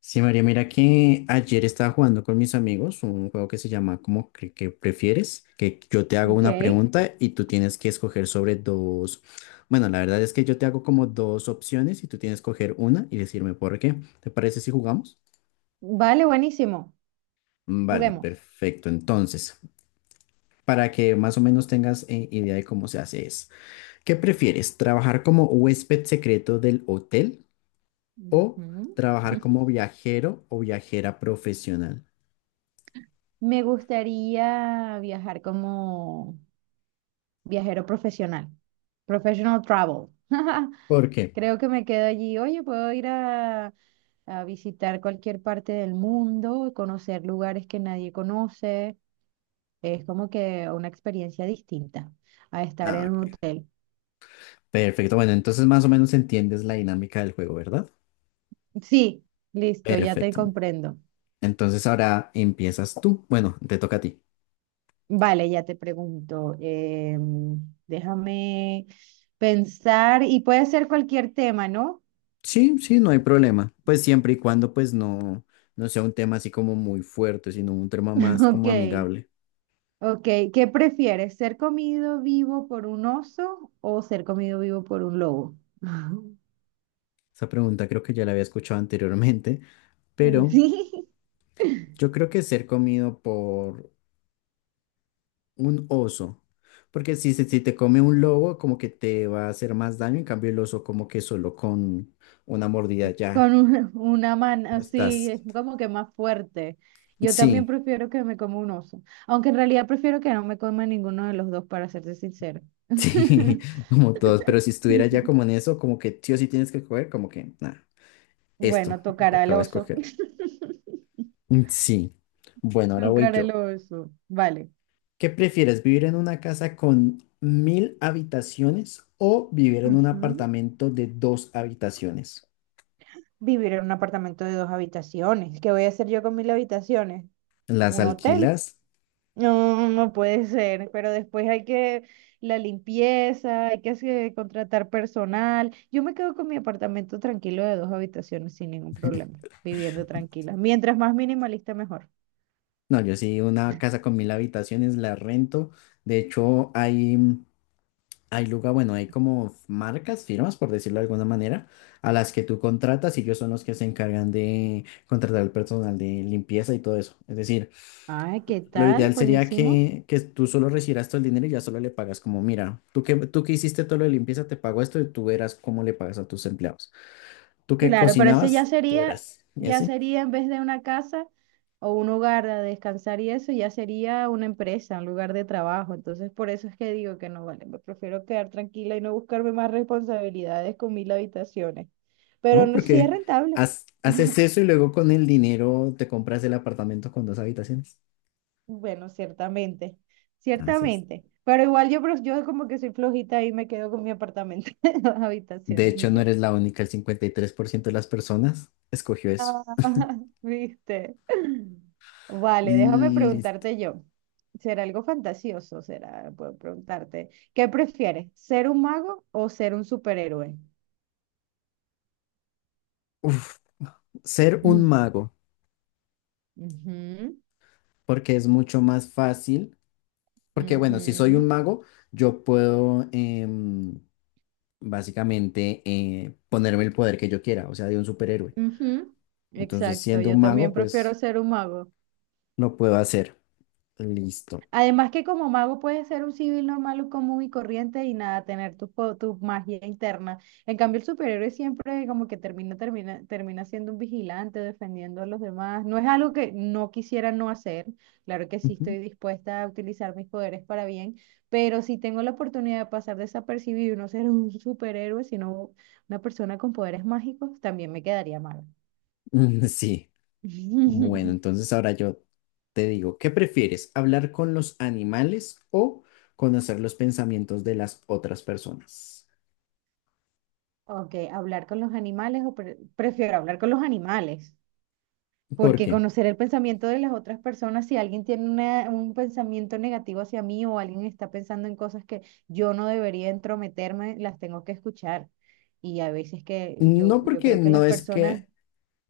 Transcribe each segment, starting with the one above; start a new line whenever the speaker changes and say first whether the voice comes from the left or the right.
left: Sí, María, mira que ayer estaba jugando con mis amigos un juego que se llama como que prefieres, que yo te hago
right: Ok,
left: una pregunta y tú tienes que escoger sobre dos. Bueno, la verdad es que yo te hago como dos opciones y tú tienes que escoger una y decirme por qué. ¿Te parece si jugamos?
right: vale, buenísimo.
left: Vale,
right: Juguemos.
left: perfecto. Entonces, para que más o menos tengas idea de cómo se hace es, ¿qué prefieres? ¿Trabajar como huésped secreto del hotel o
right: Ujú.
left: trabajar como viajero o viajera profesional?
right: Me gustaría viajar como viajero profesional, professional travel.
left: ¿Por qué?
right: Creo que me quedo allí. Oye, puedo ir a visitar cualquier parte del mundo, conocer lugares que nadie conoce. Es como que una experiencia distinta a estar
left: Ah,
right: en un
left: ok.
right: hotel.
left: Perfecto, bueno, entonces más o menos entiendes la dinámica del juego, ¿verdad?
right: Sí, listo, ya te
left: Perfecto.
right: comprendo.
left: Entonces ahora empiezas tú. Bueno, te toca a ti.
right: Vale, ya te pregunto. Déjame pensar y puede ser cualquier tema, ¿no?
left: Sí, sí, no hay problema. Pues siempre y cuando pues no, no sea un tema así como muy fuerte, sino un tema más
right: Ok,
left: como amigable.
right: ok. ¿Qué prefieres? ¿Ser comido vivo por un oso o ser comido vivo por un lobo?
left: Esa pregunta creo que ya la había escuchado anteriormente, pero
right: Sí,
left: yo creo que ser comido por un oso, porque si, si te come un lobo como que te va a hacer más daño, en cambio el oso como que solo con una mordida
right: con
left: ya
right: una mano
left: no
right: así,
left: estás.
right: es como que más fuerte. Yo también
left: Sí,
right: prefiero que me coma un oso, aunque en realidad prefiero que no me coma ninguno de los dos, para serte sincero.
left: sí, como todos, pero si estuviera ya como en eso, como que sí o sí tienes que coger, como que nada, esto,
right: Bueno,
left: lo que
right: tocará al
left: acabo de
right: oso.
left: escoger. Sí, bueno, ahora voy
right: Tocar el
left: yo.
right: oso. Vale.
left: ¿Qué prefieres, vivir en una casa con mil habitaciones o vivir en un
right: Ujú.
left: apartamento de dos habitaciones?
right: Vivir en un apartamento de dos habitaciones. ¿Qué voy a hacer yo con mil habitaciones?
left: ¿Las
right: ¿Un hotel?
left: alquilas?
right: No, no puede ser. Pero después hay que la limpieza, hay que contratar personal. Yo me quedo con mi apartamento tranquilo de dos habitaciones sin ningún problema, viviendo tranquila. Mientras más minimalista, mejor.
left: No, yo sí, una casa con mil habitaciones la rento. De hecho, hay... Hay lugar, bueno, hay como marcas, firmas, por decirlo de alguna manera, a las que tú contratas y ellos son los que se encargan de contratar el personal de limpieza y todo eso. Es decir,
right: Ah, ¿qué
left: lo
right: tal?
left: ideal sería
right: Buenísimo.
left: que tú solo recibieras todo el dinero y ya solo le pagas como, mira, tú que hiciste todo lo de limpieza, te pago esto y tú verás cómo le pagas a tus empleados. Tú que
right: Claro, pero eso
left: cocinabas, tú verás. Y
right: ya
left: así,
right: sería en vez de una casa o un hogar a descansar y eso, ya sería una empresa, un lugar de trabajo. Entonces, por eso es que digo que no vale, me prefiero quedar tranquila y no buscarme más responsabilidades con mil habitaciones. Pero
left: ¿no?
right: no, sí es
left: Porque
right: rentable.
left: haces eso y luego con el dinero te compras el apartamento con dos habitaciones.
right: Bueno, ciertamente,
left: Así
right: ciertamente. Pero igual yo, yo como que soy flojita y me quedo con mi apartamento, de dos
left: de
right: habitaciones
left: hecho,
right: y
left: no
right: ya.
left: eres la única, el 53% de las personas escogió eso.
right: Ah, ¿viste? Vale, déjame
left: Listo.
right: preguntarte yo. ¿Será algo fantasioso? ¿Será? Puedo preguntarte. ¿Qué prefieres? ¿Ser un mago o ser un superhéroe?
left: Uf, ser un
right: Mm,
left: mago,
right: ujú,
left: porque es mucho más fácil, porque bueno, si soy
right: ujú,
left: un mago, yo puedo básicamente ponerme el poder que yo quiera, o sea, de un superhéroe.
right: ujú.
left: Entonces,
right: Exacto,
left: siendo
right: yo
left: un
right: también
left: mago,
right: prefiero
left: pues
right: ser un mago.
left: lo puedo hacer. Listo.
right: Además que como mago puedes ser un civil normal, un común y corriente y nada, tener tu, tu magia interna. En cambio, el superhéroe siempre como que termina, termina, termina siendo un vigilante, defendiendo a los demás. No es algo que no quisiera no hacer. Claro que sí
left: Ujú.
right: estoy dispuesta a utilizar mis poderes para bien, pero si tengo la oportunidad de pasar desapercibido y no ser un superhéroe, sino una persona con poderes mágicos, también me quedaría mal.
left: Sí. Bueno, entonces ahora yo te digo, ¿qué prefieres? ¿Hablar con los animales o conocer los pensamientos de las otras personas?
right: Ok, hablar con los animales prefiero hablar con los animales.
left: ¿Por
right: Porque
left: qué?
right: conocer el pensamiento de las otras personas, si alguien tiene un pensamiento negativo hacia mí o alguien está pensando en cosas que yo no debería entrometerme, las tengo que escuchar. Y a veces que yo,
left: No
right: yo
left: porque
right: creo que
left: no
right: las
left: es
right: personas,
left: que,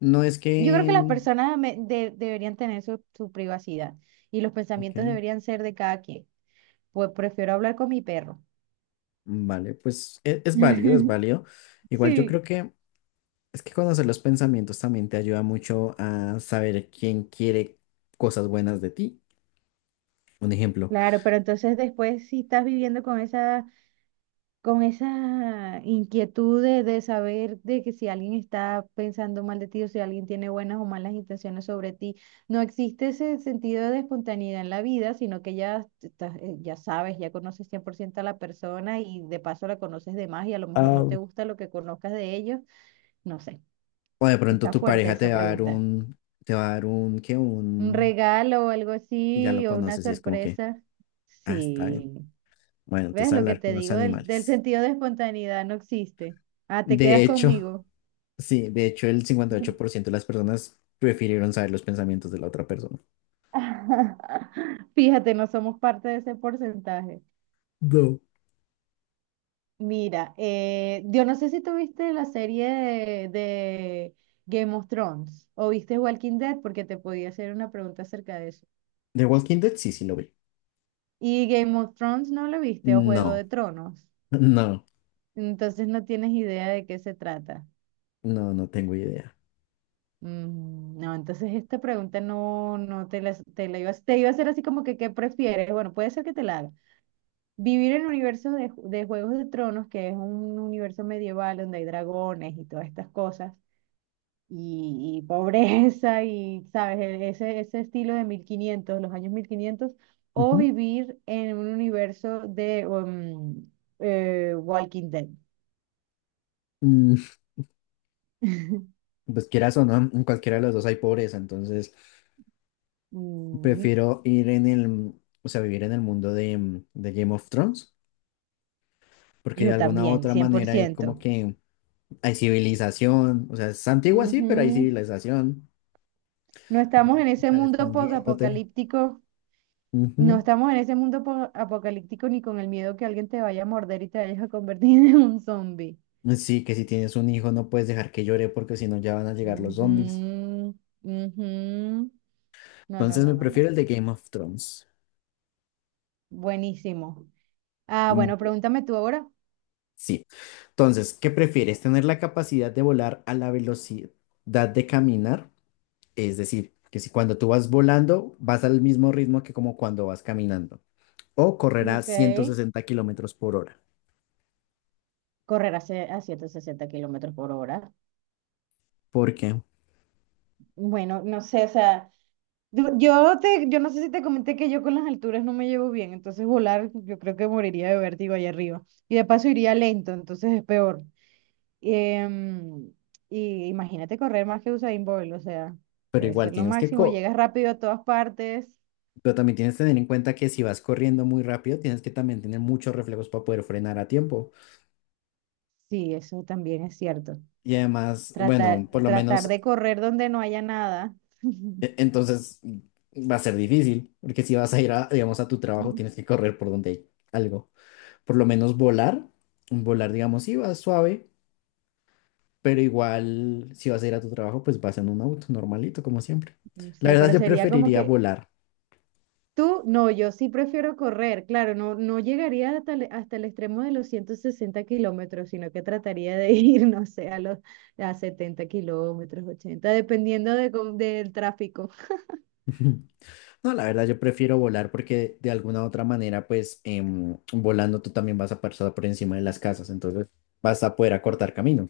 left: no es
right: yo creo
left: que,
right: que las personas deberían tener su, su privacidad y los
left: ok,
right: pensamientos deberían ser de cada quien. Pues prefiero hablar con mi perro.
left: vale, pues es, válido, es válido. Igual yo
right: Sí,
left: creo que es que conocer los pensamientos también te ayuda mucho a saber quién quiere cosas buenas de ti. Un ejemplo.
right: claro, pero entonces después si estás viviendo con esas con esa inquietud de saber de que si alguien está pensando mal de ti o si alguien tiene buenas o malas intenciones sobre ti, no existe ese sentido de espontaneidad en la vida, sino que ya, ya sabes, ya conoces 100% a la persona y de paso la conoces de más y a lo mejor no
left: Ah,
right: te gusta lo que conozcas de ellos. No sé,
left: o de pronto
right: está
left: tu
right: fuerte
left: pareja
right: esa
left: te va a dar
right: pregunta.
left: un, te va a dar un, ¿qué?
right: Un regalo o algo
left: Y ya lo
right: así o una
left: conoces y es como que,
right: sorpresa.
left: ah, está bien.
right: Sí.
left: Bueno,
right: ¿Ves
left: entonces
right: lo que
left: hablar
right: te
left: con los
right: digo? Del, del
left: animales.
right: sentido de espontaneidad no existe. Ah, te
left: De
right: quedas
left: hecho,
right: conmigo.
left: sí, de hecho el 58% de las personas prefirieron saber los pensamientos de la otra persona.
right: Fíjate, no somos parte de ese porcentaje.
left: No.
right: Mira, yo no sé si tú viste la serie de Game of Thrones o viste Walking Dead porque te podía hacer una pregunta acerca de eso.
left: The Walking Dead, sí, sí lo vi.
right: Y Game of Thrones no lo viste o Juego
left: No,
right: de Tronos.
left: no,
right: Entonces no tienes idea de qué se trata.
left: no, no tengo idea.
right: Mm. No, entonces esta pregunta no, no te la, te la iba, te iba a hacer así como que ¿qué prefieres? Bueno, puede ser que te la haga. Vivir en el universo de, de Juegos de Tronos, que es un universo medieval donde hay dragones y todas estas cosas, y pobreza y, ¿sabes? Ese, ese estilo de 1500, los años 1500, o
left: Ujú.
right: vivir en un universo de Walking Dead.
left: Mm, pues quieras o no, en cualquiera de los dos hay pobreza, entonces
right: Mm.
left: prefiero ir en el, o sea, vivir en el mundo de Game of Thrones, porque de
right: Yo
left: alguna u
right: también,
left: otra manera ahí como
right: 100%.
left: que hay civilización, o sea, es antigua sí, pero hay
right: Ujú.
left: civilización.
right: No
left: No
right: estamos en
left: tienes que
right: ese
left: estar
right: mundo
left: escondiéndote.
right: posapocalíptico, no
left: Ujú.
right: estamos en ese mundo apocalíptico ni con el miedo que alguien te vaya a morder y te vayas a convertir en un zombie.
left: Sí, que si tienes un hijo no puedes dejar que llore porque si no ya van a llegar los zombies.
right: Ujú, ujú. No, no,
left: Entonces
right: no,
left: me
right: no, no.
left: prefiero el de Game of Thrones.
right: Buenísimo. Ah,
left: Mm,
right: bueno, pregúntame tú ahora.
left: Sí. Entonces, ¿qué prefieres? ¿Tener la capacidad de volar a la velocidad de caminar? Es decir, que si cuando tú vas volando vas al mismo ritmo que como cuando vas caminando. O correr a
right: Ok.
left: 160 kilómetros por hora.
right: Correr a, a 160 km/h.
left: ¿Por qué?
right: Bueno, no sé, o sea, yo te, yo no sé si te comenté que yo con las alturas no me llevo bien, entonces volar yo creo que moriría de vértigo allá arriba. Y de paso iría lento, entonces es peor. Em, y imagínate correr más que Usain Bolt, o sea,
left: Pero
right: debe
left: igual
right: ser lo
left: tienes que
right: máximo, llegas rápido a todas partes.
left: pero también tienes que tener en cuenta que si vas corriendo muy rápido, tienes que también tener muchos reflejos para poder frenar a tiempo.
right: Sí, eso también es cierto.
left: Y además,
right: Tratar,
left: bueno, por lo
right: tratar
left: menos
right: de correr donde no haya nada.
left: entonces va a ser difícil, porque si vas a ir a, digamos, a tu trabajo, tienes que correr por donde hay algo. Por lo menos volar, volar, digamos, sí vas suave, pero igual si vas a ir a tu trabajo, pues vas en un auto normalito, como siempre.
right: No
left: La
right: sé,
left: verdad,
right: pero
left: yo
right: sería como
left: preferiría
right: que
left: volar.
right: tú, no, yo sí prefiero correr, claro, no, no llegaría hasta el extremo de los 160 kilómetros, sino que trataría de ir, no sé, a los a 70 kilómetros, 80, dependiendo de, del tráfico.
left: No, la verdad, yo prefiero volar porque de alguna u otra manera, pues volando tú también vas a pasar por encima de las casas, entonces vas a poder acortar camino.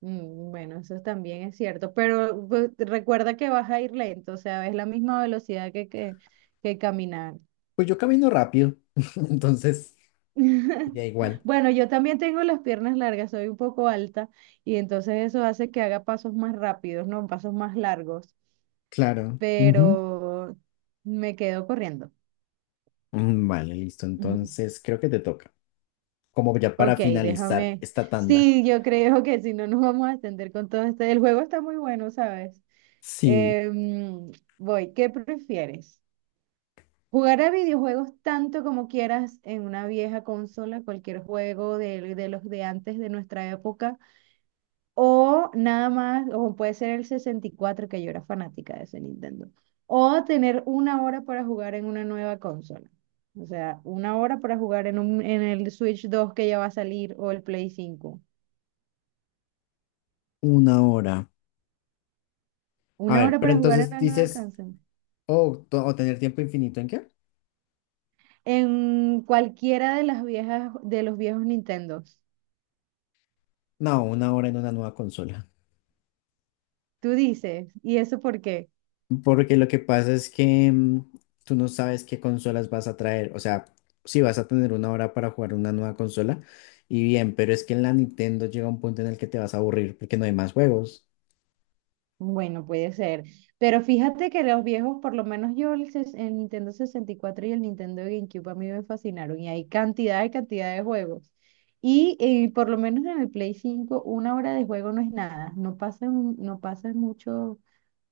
right: Mm. Bueno, eso también es cierto, pero pues, recuerda que vas a ir lento, o sea, es la misma velocidad que caminar.
left: Pues yo camino rápido, entonces ya igual.
right: Bueno, yo también tengo las piernas largas, soy un poco alta y entonces eso hace que haga pasos más rápidos, no pasos más largos.
left: Claro. Ujú.
right: Pero me quedo corriendo.
left: Vale, listo. Entonces creo que te toca. Como ya para
right: Ok,
left: finalizar
right: déjame.
left: esta tanda.
right: Sí, yo creo que si no nos vamos a extender con todo este. El juego está muy bueno, ¿sabes?
left: Sí,
right: Em, voy, ¿qué prefieres? ¿Jugar a videojuegos tanto como quieras en una vieja consola, cualquier juego de los de antes de nuestra época? O nada más, o puede ser el 64 que yo era fanática de ese Nintendo. O tener una hora para jugar en una nueva consola. O sea, una hora para jugar en, un, en el Switch 2 que ya va a salir o el Play cinco.
left: una hora. A
right: Una
left: ver,
right: hora
left: pero
right: para jugar en
left: entonces
right: la nueva
left: dices,
right: consola.
left: oh, o tener tiempo infinito en qué?
right: En cualquiera de las viejas, de los viejos Nintendos.
left: No, una hora en una nueva consola.
right: Tú dices, ¿y eso por qué?
left: Porque lo que pasa es que tú no sabes qué consolas vas a traer. O sea, si vas a tener una hora para jugar una nueva consola, y bien, pero es que en la Nintendo llega un punto en el que te vas a aburrir porque no hay más juegos.
right: Bueno, puede ser. Pero fíjate que los viejos, por lo menos yo, el, el Nintendo 64 y cuatro y el Nintendo GameCube a mí me fascinaron. Y hay cantidad y cantidad de juegos. Y por lo menos en el Play 5, una hora de juego no es nada. No pasas, no pasas mucho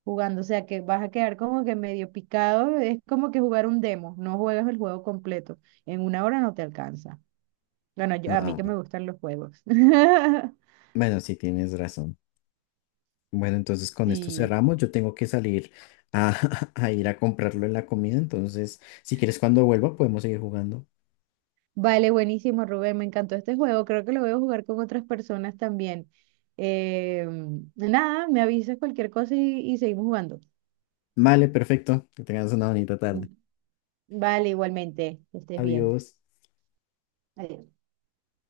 right: jugando. O sea que vas a quedar como que medio picado. Es como que jugar un demo. No juegas el juego completo. En una hora no te alcanza. Bueno, a mí
left: Ah,
right: que
left: bueno,
right: me gustan los juegos.
left: bueno, sí, tienes razón. Bueno, entonces con esto
right: Sí.
left: cerramos. Yo tengo que salir a, a ir a comprarlo en la comida. Entonces, si quieres, cuando vuelva, podemos seguir jugando.
right: Vale, buenísimo, Rubén. Me encantó este juego. Creo que lo voy a jugar con otras personas también. Eh, nada, me avisas cualquier cosa y seguimos jugando.
left: Vale, perfecto. Que tengas una bonita tarde.
right: Vale, igualmente. Que estés bien.
left: Adiós.
right: Adiós.